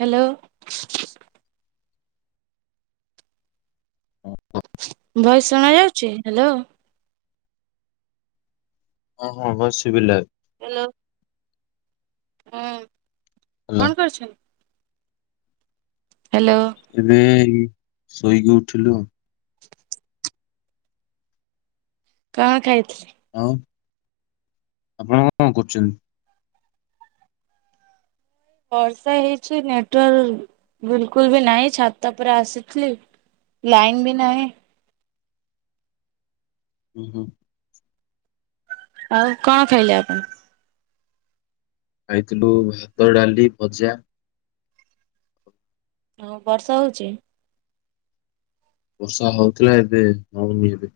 Hello. [inaudible] Voice ଶୁଣା ଯାଉଛି hello. ହଁ ହଁ ଅବ ସୁଭିଲା। ହ୍ୟାଲୋ। ହୁଁ ହାଲୋ କଣ କରୁଛ? ହ୍ୟାଲୋ। ଏବେ ଶୋଇକି ଉଠିଲୁ। କଣ ଖାଇଥିଲେ? ହଁ ଆପଣ କଣ କରୁଛନ୍ତି? ବର୍ଷା ହଉଛି ନେଟୱାର୍କ ବିଲକୁଲ ବି ନାହିଁ ଛାତ ଉପରେ ଆସିଥିଲି। ଲାଇନ ବି ନାହିଁ। ହୁଁ ହୁଁ। ଆଉ କଣ ଖାଇଲେ ଆପଣ? ଖାଇଥିଲୁ ଭାତ ଡାଲି ଭଜା। ହଁ ବର୍ଷା ହଉଛି। ବର୍ଷା ହଉଥିଲା ଏବେ ହଉନି ଏବେ।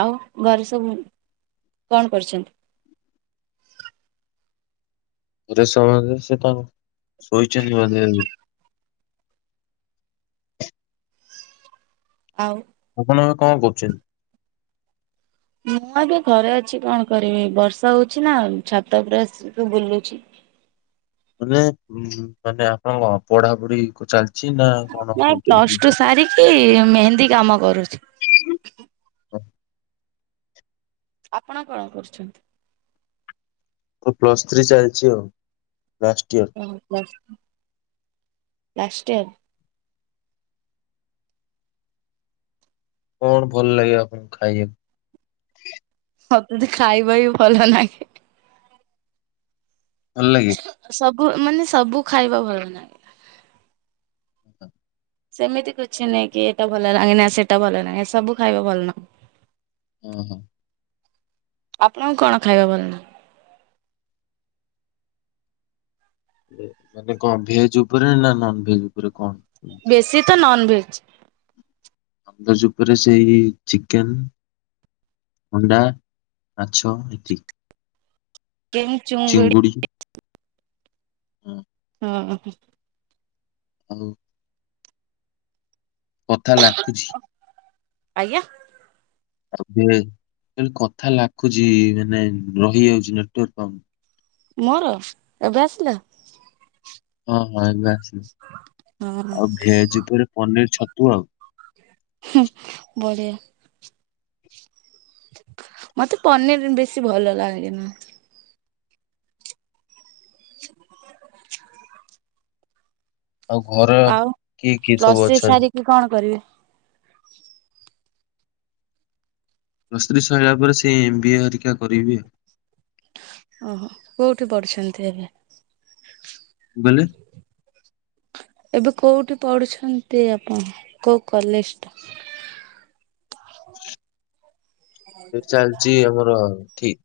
ଆଉ ଘରେ ସବୁ କଣ କରୁଛନ୍ତି? ଘରେ ସମୟରେ ସେ ତା ଶୋଇଛନ୍ତି ବୋଧେ ଏବେ। ଆଉ। ଆପଣ ଏବେ କଣ କରୁଛନ୍ତି? ମୁଁ ଏବେ ଘରେ ଅଛି କଣ କରିବି ବର୍ଷା ହଉଛି ନା ଛାତ ଉପରେ ଆସିକି ବୁଲୁଛି। ମାନେ ମାନେ ଆପଣଙ୍କ ପଢାପଢି ଚାଲିଛି ନା କଣ କୋଉଠି? ଏଇ ମେହେନ୍ଦୀ କାମ କରୁଛି। [inaudible] ଆପଣ କଣ କରୁଛନ୍ତି? ମୋର ପ୍ଲସ୍ ଥ୍ରୀ ଚାଲିଛି ଆଉ ଲାଷ୍ଟ ଇୟର। ଓହୋ ଲାଷ୍ଟ ଇୟର। କଣ ଭଲ ଲାଗେ ଆପଣଙ୍କୁ ଖାଇବାକୁ? ମତେ ତ ଖାଇବା ବି ଭଲ ଲାଗେ। ଭଲ ଲାଗେ? ସବୁ ମାନେ ସବୁ ଖାଇବା ଭଲ ନାଗେ। ସେମିତି କିଛି ନାଇଁ କି ଏଟା ଭଲ ଲାଗେ ନା ସେଟା ଭଲ ଲାଗେ ସବୁ ଖାଇବା ଭଲ ନାଁ। ହୁଁ ହୁଁ। ଆପଣଙ୍କୁ କଣ ଖାଇବା ଭଲ ନାଗେ? ମାନେ କଣ ଭେଜ ଉପରେ ନା ନନଭେଜ୍ ଉପରେ କଣ? ସିିଏ ତ ନନ ଭେଜ୍। ଭେଜ ଉପରେ ସେଇ ଚିକେନ ଅଣ୍ଡା, ମାଛ ଏତିିକି। କେଉଁ ଚୁଙ୍ଗୁଡ଼ି? ହଁ, ହଁ। ହାଲୋ। କଥା ଲାଗୁଛି। ଆଜ୍ଞା। ଆବେକଥା ଲାଗୁଛି ମାନେ ରହିଯାଉଛି ନେଟୱର୍କ ପାଉନାହିଁ। ମୋର ଏବେ ଆସିଲା? ହଁ ହଁ ଏବେ ହଁ ଆସିବ ଆଉ ଭେଜ ଉପରେ ପନିର ଛତୁ ଆଉ। ହୁଁ ବଢ଼ିଆ। ମତେ ପନିର ବେଶୀ ଭଲ ଲାଗେ ନା। [inaudible] ଆଉ ଘରେ କିଏ କିଏ ସବୁ ଅଛନ୍ତି? କି କଣ କରିବେ? ପ୍ଲସ ଥ୍ରି ସରିଲା ପରେ ସେ ଏମ୍ ବି ଏ ହେରୀକା କରିବି ଆଉ। ଓହୋ କୋଉଠି ପଢୁଛନ୍ତି ଏବେ? ମାନେ? ଏବେ କୋଉଠି ପଢୁଛନ୍ତି ଆପଣ କୋଉ କଲେଜ ଟା? ସେ ଚାଲିଛି ଆମର କିଟ୍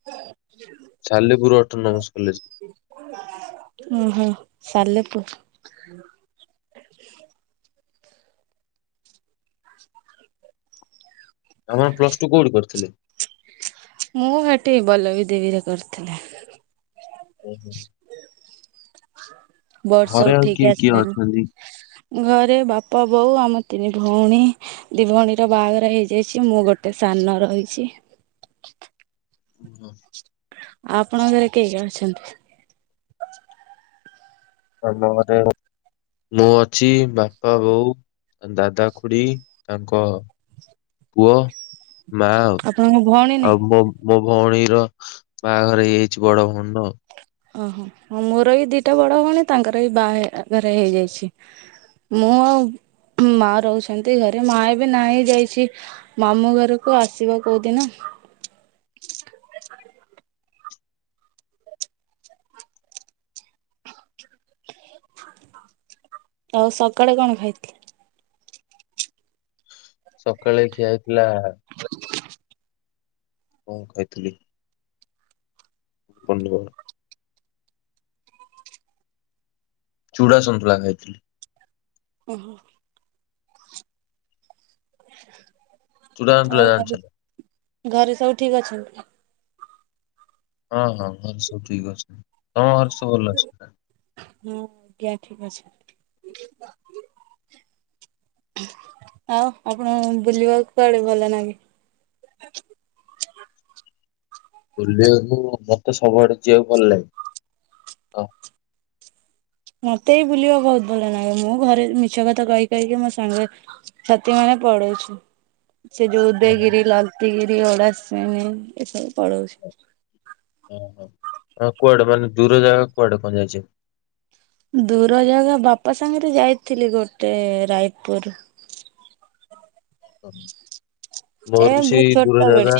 ସାଲେପୁର ଅଟୋନମସ କଲେଜ। ଉ ହୁ ସାଲେପୁର। ଆପଣ ପ୍ଲସ ଟୁ କୋଉଠି କରିଥିଲେ? ମୁଁ ହେଠି ବଲ୍ଲବୀ ଦେବୀରେ କରିଥିଲି। ଓ ହୋ। [inaudible] [inaudible] ବର୍ଷା ଘରେ ଆଉ ଉଠେଇକି କିଏ କିଏ ଅଛନ୍ତି? ଆସିଲାଣି ଘରେ ବାପା ବୋଉ ଆମ ତିନି ଭଉଣୀ ଦିଭଉଣୀର ବାହାଘର ହେଇଯାଇଛି ମୁଁ ଗୋଟେ ସାନ ରହିଛି। ଓ। ଆପଣଙ୍କ ଘରେ କେହି ଜଣ ଅଛନ୍ତି? ଆମ ଘରେ ମୁଁ ଅଛି ବାପା ବୋଉ ଦାଦା ଖୁଡ଼ି ତାଙ୍କ ପୁଅ ମା ଆପଣଙ୍କ ଭଉଣୀ ନାଇଁ ଆଉ ମୋ ମୋ ଭଉଣୀର ବାହାଘର ହେଇଯାଇଛି ବଡ ଭଉଣୀର ଆଉ। ଓହୋ ମୋର ବି ଦିଟା ବଡ ଭଉଣୀ ତାଙ୍କର ବି ବାହା ଘର ହେଇଯାଇଛି। ମୁଁ ଆଉ ମା ରହୁଛନ୍ତି ଘରେ ମା ଏବେ ନା ହେଇ ଯାଇଛି ମାମୁଁ ଘରକୁ ଆସିବ କୋଉଦିନ? ଆଉ ସକାଳେ କଣ ଖାଇଥିଲି? ସକାଳେ ଖିଆ ହେଇଥିଲା [inaudible] କଣ୍ ଖାଇଥିଲେ? ବନ୍ଧ। ଚୁଡା ସନ୍ତୁଳା ଖାଇଥିଲି। ଓହୋ। ଚୁଡା ସନ୍ତୁଳା ଆଉ ଜାଣିଛ ଘରେ ନା? -ଘରେ ସବୁ ଠିକ୍ ଅଛନ୍ତି? ହଁ -ହଁ ଘରେ ସବୁ ଠିକ୍ ଅଛନ୍ତି -ତମ ଘରେ ସବୁ ଭଲ ଅଛନ୍ତି ନା? ହଁ ଆଜ୍ଞ୍ ଠିକୁ ଅଛନ୍ତି। ଆଉ ଆପଣଙ୍କୁ ବୁଲିବାକୁ କୁଆଡେ ଭଲ ନାଗେ? ବୁଲିବାକୁ ମତେ ସବୁଆଡେ ଯିବାକୁ ଭଲ ଲାଗେ। ହଁ ମତେ ବି ବୁଲିବାକୁ ବହୁତ୍ ଭଲ ନାଗେ ମୁଁ ଘରେ ମିଛ କଥା କହି କହିକି ମୋ ସାଙ୍ଗରେ ସାଥିୀ ମାନେ ପଳେଉଛୁ। ସେ ଯଉ ହଁ ହଁ। ଉଦୟଗିରି, ଲଲ୍ତିଗିରି, ଓଳାସେଣି ଏସବୁ ପଳଉଚୁ। ଆଉ କୁଆଡେ ମାନେ ଦୂର ଜାଗା କୁଆଡେ କୁଆଡେ ଯାଇଚନ୍ତି? ଦୂର ଜାଗା ବାପା ସାଙ୍ଗେରେ ଯାଇଥିଲି ଗୋଟେ ରାୟପୁର୍। ଏ ମର୍ ବି ବହୁତ ସେଇ ଛୋଟ ଦୂର ବେଳେ ଜାଗା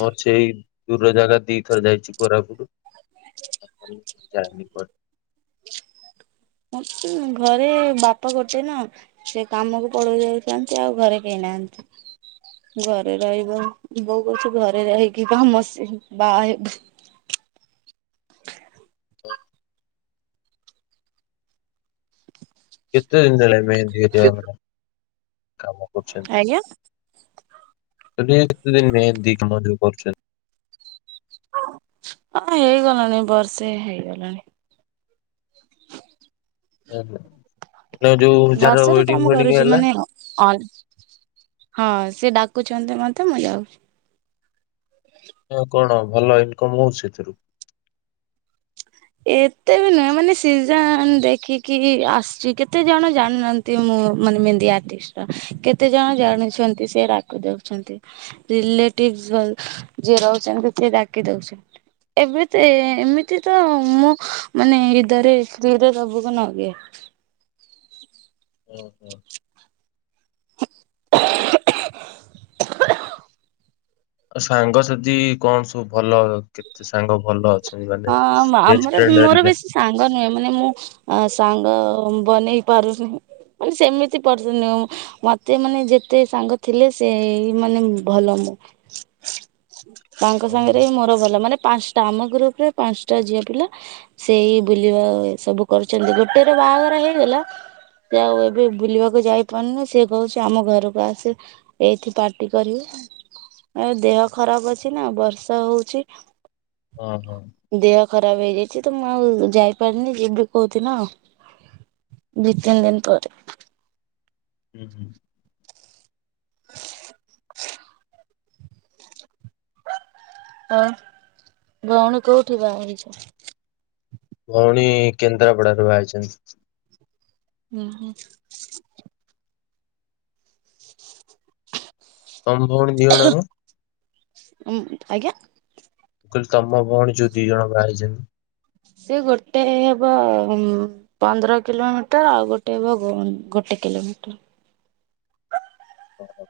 ମର୍ ସେଇ ଦୂର ଜାଗା ଦିଥର ଯାଇଚି କୋରାପୁଟୁ [unintelligible] ମତେ ଘରେ ବାପା ପଚାରି ନ ସେ କାମକୁ ପଳେଇ ଯାଇଥାନ୍ତି ଆଉ ଘରେ କେହି ନାହାନ୍ତି। ଘରେ ରହିବ ବୋଉ କଛି ଘରେ ରହିକି ବା [unintelligible] ବାହା ହେବ। ହ। ଆଜ୍ଞା [unintelligible] [unintelligible] କରୁଚନ୍ତି। ହଁ ହେଇଗଲାଣି ବର୍ଷେ ହେଇଗଲାଣି। [unintelligible] ଯଉ -‌ଯଉ ଯାହାର ବର୍ଷାରୁ ୱେଡିଙ୍ଗ୍ କାମ ଫେଡିଙ୍ଗ କରୁଛି ହେଲା। ମାନେ ଅନ୍ ହଁ- ସେ ଡାକୁଚନ୍ତି ମତେ ମୁଁ ଯାଉଚି। ହଁ କଣ ଭଲ ଇନକମ୍ ହଉଚି ଏଥିରୁ? ଏତେ ବି ନୁହେଁ ମାନେ ସିଜନ୍ ଦେଖିକି ଆସୁଚି କେତେ ଜଣ ଜାଣିନାହାନ୍ତ୍ ନ୍ତି ମୁଁ ମାନେ ମେନ୍ଦି ଆଟିଷ୍ଟ ର କେତେ ଜଣ ଜାଣିଛନ୍ତି ସେ ଡାକି ଦେଉଛନ୍ତି। ରେଲେଟିଭ୍ ଯ-ଯିଏ ରହୁଚନ୍ତି ସିଏ ଡାକି ଦଉଚନ୍ତି। ଏବେ ତ ଏମିତି ତ ମୁଁ ମାନେ ଇଦାରେ [unintelligible] ନଦିଏ। ଓ ହୁ। ଆ- ସାଙ୍ଗ ଯଦି କଣ ସବୁ ଭଲ କେତେ ସାଙ୍ଗ ଭଲ ଅଛନ୍ତି। ହଁ [unintelligible] ବେଷ୍ଟ୍ ଆମର ଫ୍ରେଣ୍ଡ୍ ମୋର ହେରିକା। ବେଶୀ ସାଙ୍ଗ ନୁହେଁ ମାନେ ମୁଁ ସାଙ୍ଗ ବନେଇ ପାରୁନି। ମାନେ ସେମିତି [unintelligible] ମତେ ମାନେ ଯେତେ ସାଙ୍ଗ ଥିଲେ ସେ ମାନେ ଭଲ ମୁଁ ତାଙ୍କ ଓହୋ ସାଙ୍ଗେରେ ବି ମୋର ଭଲ ମାନେ ପାଞ୍ଚ୍ ଟା ଆମ ଗ୍ରୁପରେ ପାଞ୍ଚ୍ ଟା ଝିଅ ପିଲା ସେଇ ବୁଲିବା ଏ ସବୁ କରୁଚନ୍ତି ଗୋଟେ ର ବାହାଘର ହେଇଗଲା ସେ ଆଉ ଏବେ ବୁଲିବାକୁ ଯାଇପାରୁନି ସେ କହୁଚି ଆମ ଘରକୁ ଆସେ ଏଇଠି ପାର୍ଟି କରିବି ଏ-ଦେହ ଖରାପ୍ ଅଛି ନା ବର୍ଷା ହଉଚି। ଓ ହୋ। ଦେହ ଖରାପ୍ ହେଇଯାଇଚି ତ ମୁଁ ଆଉ ଯାଇପାରିନି ଯିବି କଉଦିନ ଆଉ। ଦି ତିନ୍ ଦିନ୍ ପରେ। ହୁଁ ହୁଁ ଆଉ ଭଉଣୀ କଉଠି ବା ହେଇଛନ୍ତି? ଭଉଣୀ କେନ୍ଦ୍ରାପଡାରେ ବା ହେଇଛନ୍ତି। ହୁଁ ହୁଁ। ତମ ଭଉଣ ଦି ଜଣ ଯାକ? ହୁଁ ଆଜ୍ଞା। କହିଲି ତମ ଭଉଣ ଯୋଉ ଦି ଜଣ ବାହା ହେଇଛନ୍ତି? ସେ ଗୋଟେ ହେବ ଉମ୍ ପନ୍ଦର କିଲୋମିଟର ଆଉ ଗୋଟେ ହବ ଗୋ-ଗୋଟେ କିଲୋମିଟର କଣ କହ?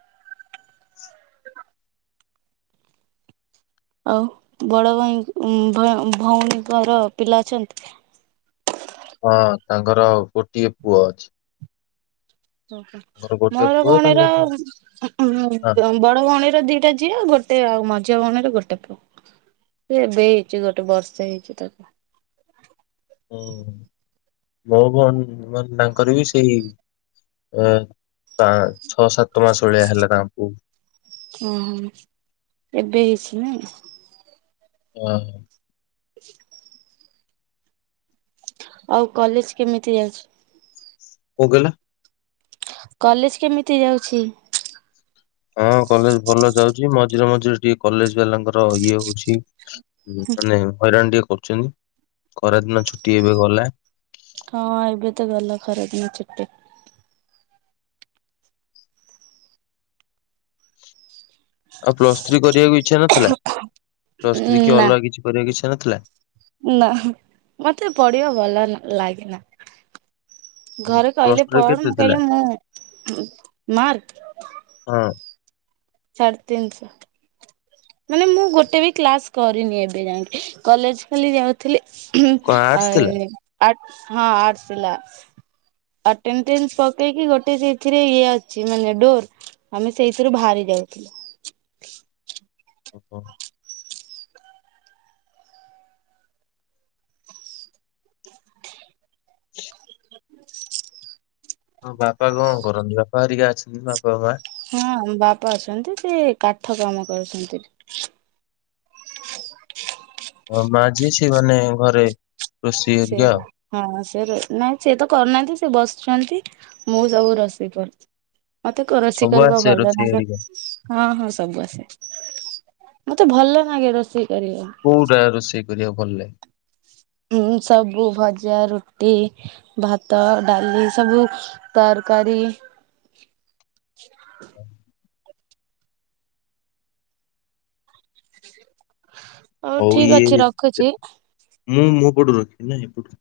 ଆଉ ବଡ ଭାଇ ଭ-ଭଉଣୀଙ୍କର ପିଲା ଅଛନ୍ତି? ହଁ ତାଙ୍କର ଗୋଟିଏ ପୁଅ ଅଛି। ଓହୋ ତାଙ୍କର ଗୋଟେ ମୋର ପୁଅ ତାଙ୍କ ଭଉଣୀର ଉଁ ଉଁ ହଁ [unintelligible] ବଡ ଭଉଣୀର ଦିଟା ଝିଅ ଗୋଟେ ଆଉ ମଝି ଭଉଣର ଗୋଟେ ପୁଅ। ଏବେ ହେଇଛି ଗୋଟେ ବର୍ଷେ ହେଇଛି ତାକୁ। ହୁଁ ମୋ ଭଣ ମାନେ ତାଙ୍କର ବି ସେଇ ଅ ପା ଛଅ ସାତ ମାସ ଭଳିଆ ହେଲା ତାଙ୍କୁ। ଓହୋ ଏବେ ହେଇଛି ନା? ହଁ। ଆଉ କଲେଜ କେମିତି ଯାଉଛି? କଣ କହିଲ। କଲେଜ କେମିତି ଯାଉଛି? ହଁ କଲେଜ ଭଲ ଯାଉଛି ମଝିରେ ମଝିରେ ଟିକେ କଲେଜ ବାଲାଙ୍କର ଇଏ ହଉଛି। ହୁଁ ମାନେ ହଇରାଣ ଟିକେ କରୁଛନ୍ତି ଖରାଦିନ ଛୁଟି ଏବେ ଗଲା। ହଁ ଏବେ ତ ଗଲା ଖରାଦିନି ଛୁଟି। ଆଉ ପ୍ଲସ୍ ଥ୍ରୀ କରିବାକୁ ଇଚ୍ଛା ନଥିଲା ପ୍ଲସ୍ ଥ୍ରୀ କି ନା ଅଲଗା କିଛି କରିବାକୁ ଇଚ୍ଛା ନଥିଲା? ନା ମତେ ପଢିବା ଭଲ ନ ଲାଗେନା। ଘରେ ପ୍ଲସ କହିଲେ ଟୁ ରେ ପଢ କେତେ ମୁଁ ଥିଲା କହିଲେ ମୁଁ ମାର୍କ ହଁ। ସାଢ଼ ତିନିଶହ। ମାନେ ମୁଁ ଗୋଟେ ବି କ୍ଲାସ କରିନି ଏବେ ଯାଇଁକି କଲେଜ ଖାଲି ଯାଉ ଥିଲି ଉଁ କଣ ଆର୍ଟସ ଆ ଥିଲା। ଇ ଆର୍ଟ ହଁ ଆର୍ଟସ୍ ଥିଲା। ଆଟେଣ୍ଟେନ୍ସ ପକେଇକି ଗୋଟେ ସେଇଥିରେ ଇଏ ଅଛି ମାନେ ଡୋର ଆମେ ସେଇଥିରୁ ବାହାରି ଯାଉଥିଲୁ। ଓହୋ। ହଁ ବାପା କଣ କରନ୍ତି ବାପା ହରିକା ଅଛନ୍ତି ବାପା ମା? ହଁ ବାପା ଅଛନ୍ତି ସେ କାଠ କାମ କରୁଛନ୍ତି। ଅ ମା ଯିଏ ସେ ମାନେ ଘରେ। ରୋଷେଇ ହେରିକା ଆଉ ସେଇଆ। ହଁ ସେ ରୋ ନାଇଁ ସିଏ ତ କରୁନାହାନ୍ତି ସେ ବସୁଛନ୍ତି ମୁଁ ସବୁ ରୋଷେଇ କରଛି। ମତେ କ ରୋଷେଇ ସବୁ କରିବା ଆସେ ଭଲ ରୋଷେଇ ଲାଗେ। ହେରିକା। ହଁ ହଁ ସବୁ ଆସେ ମତେ ଭଲ ଲାଗେ ରୋଷେଇ କରିବା। କୋଉଟା ରୋଷେଇ କରିବାକୁ ଭଲ ଲାଗେ? ହଁ ସବୁ ଭଜା, ରୁଟି ଭାତ, ଡାଲି ସବୁ ତରକାରୀ ହ। ହଉ ଠିକ ଇଏ ଅଛି ରଖୁଛି। ମୁଁ ମୋ ପଟୁ ରଖିବି ନା ଏପଟୁ।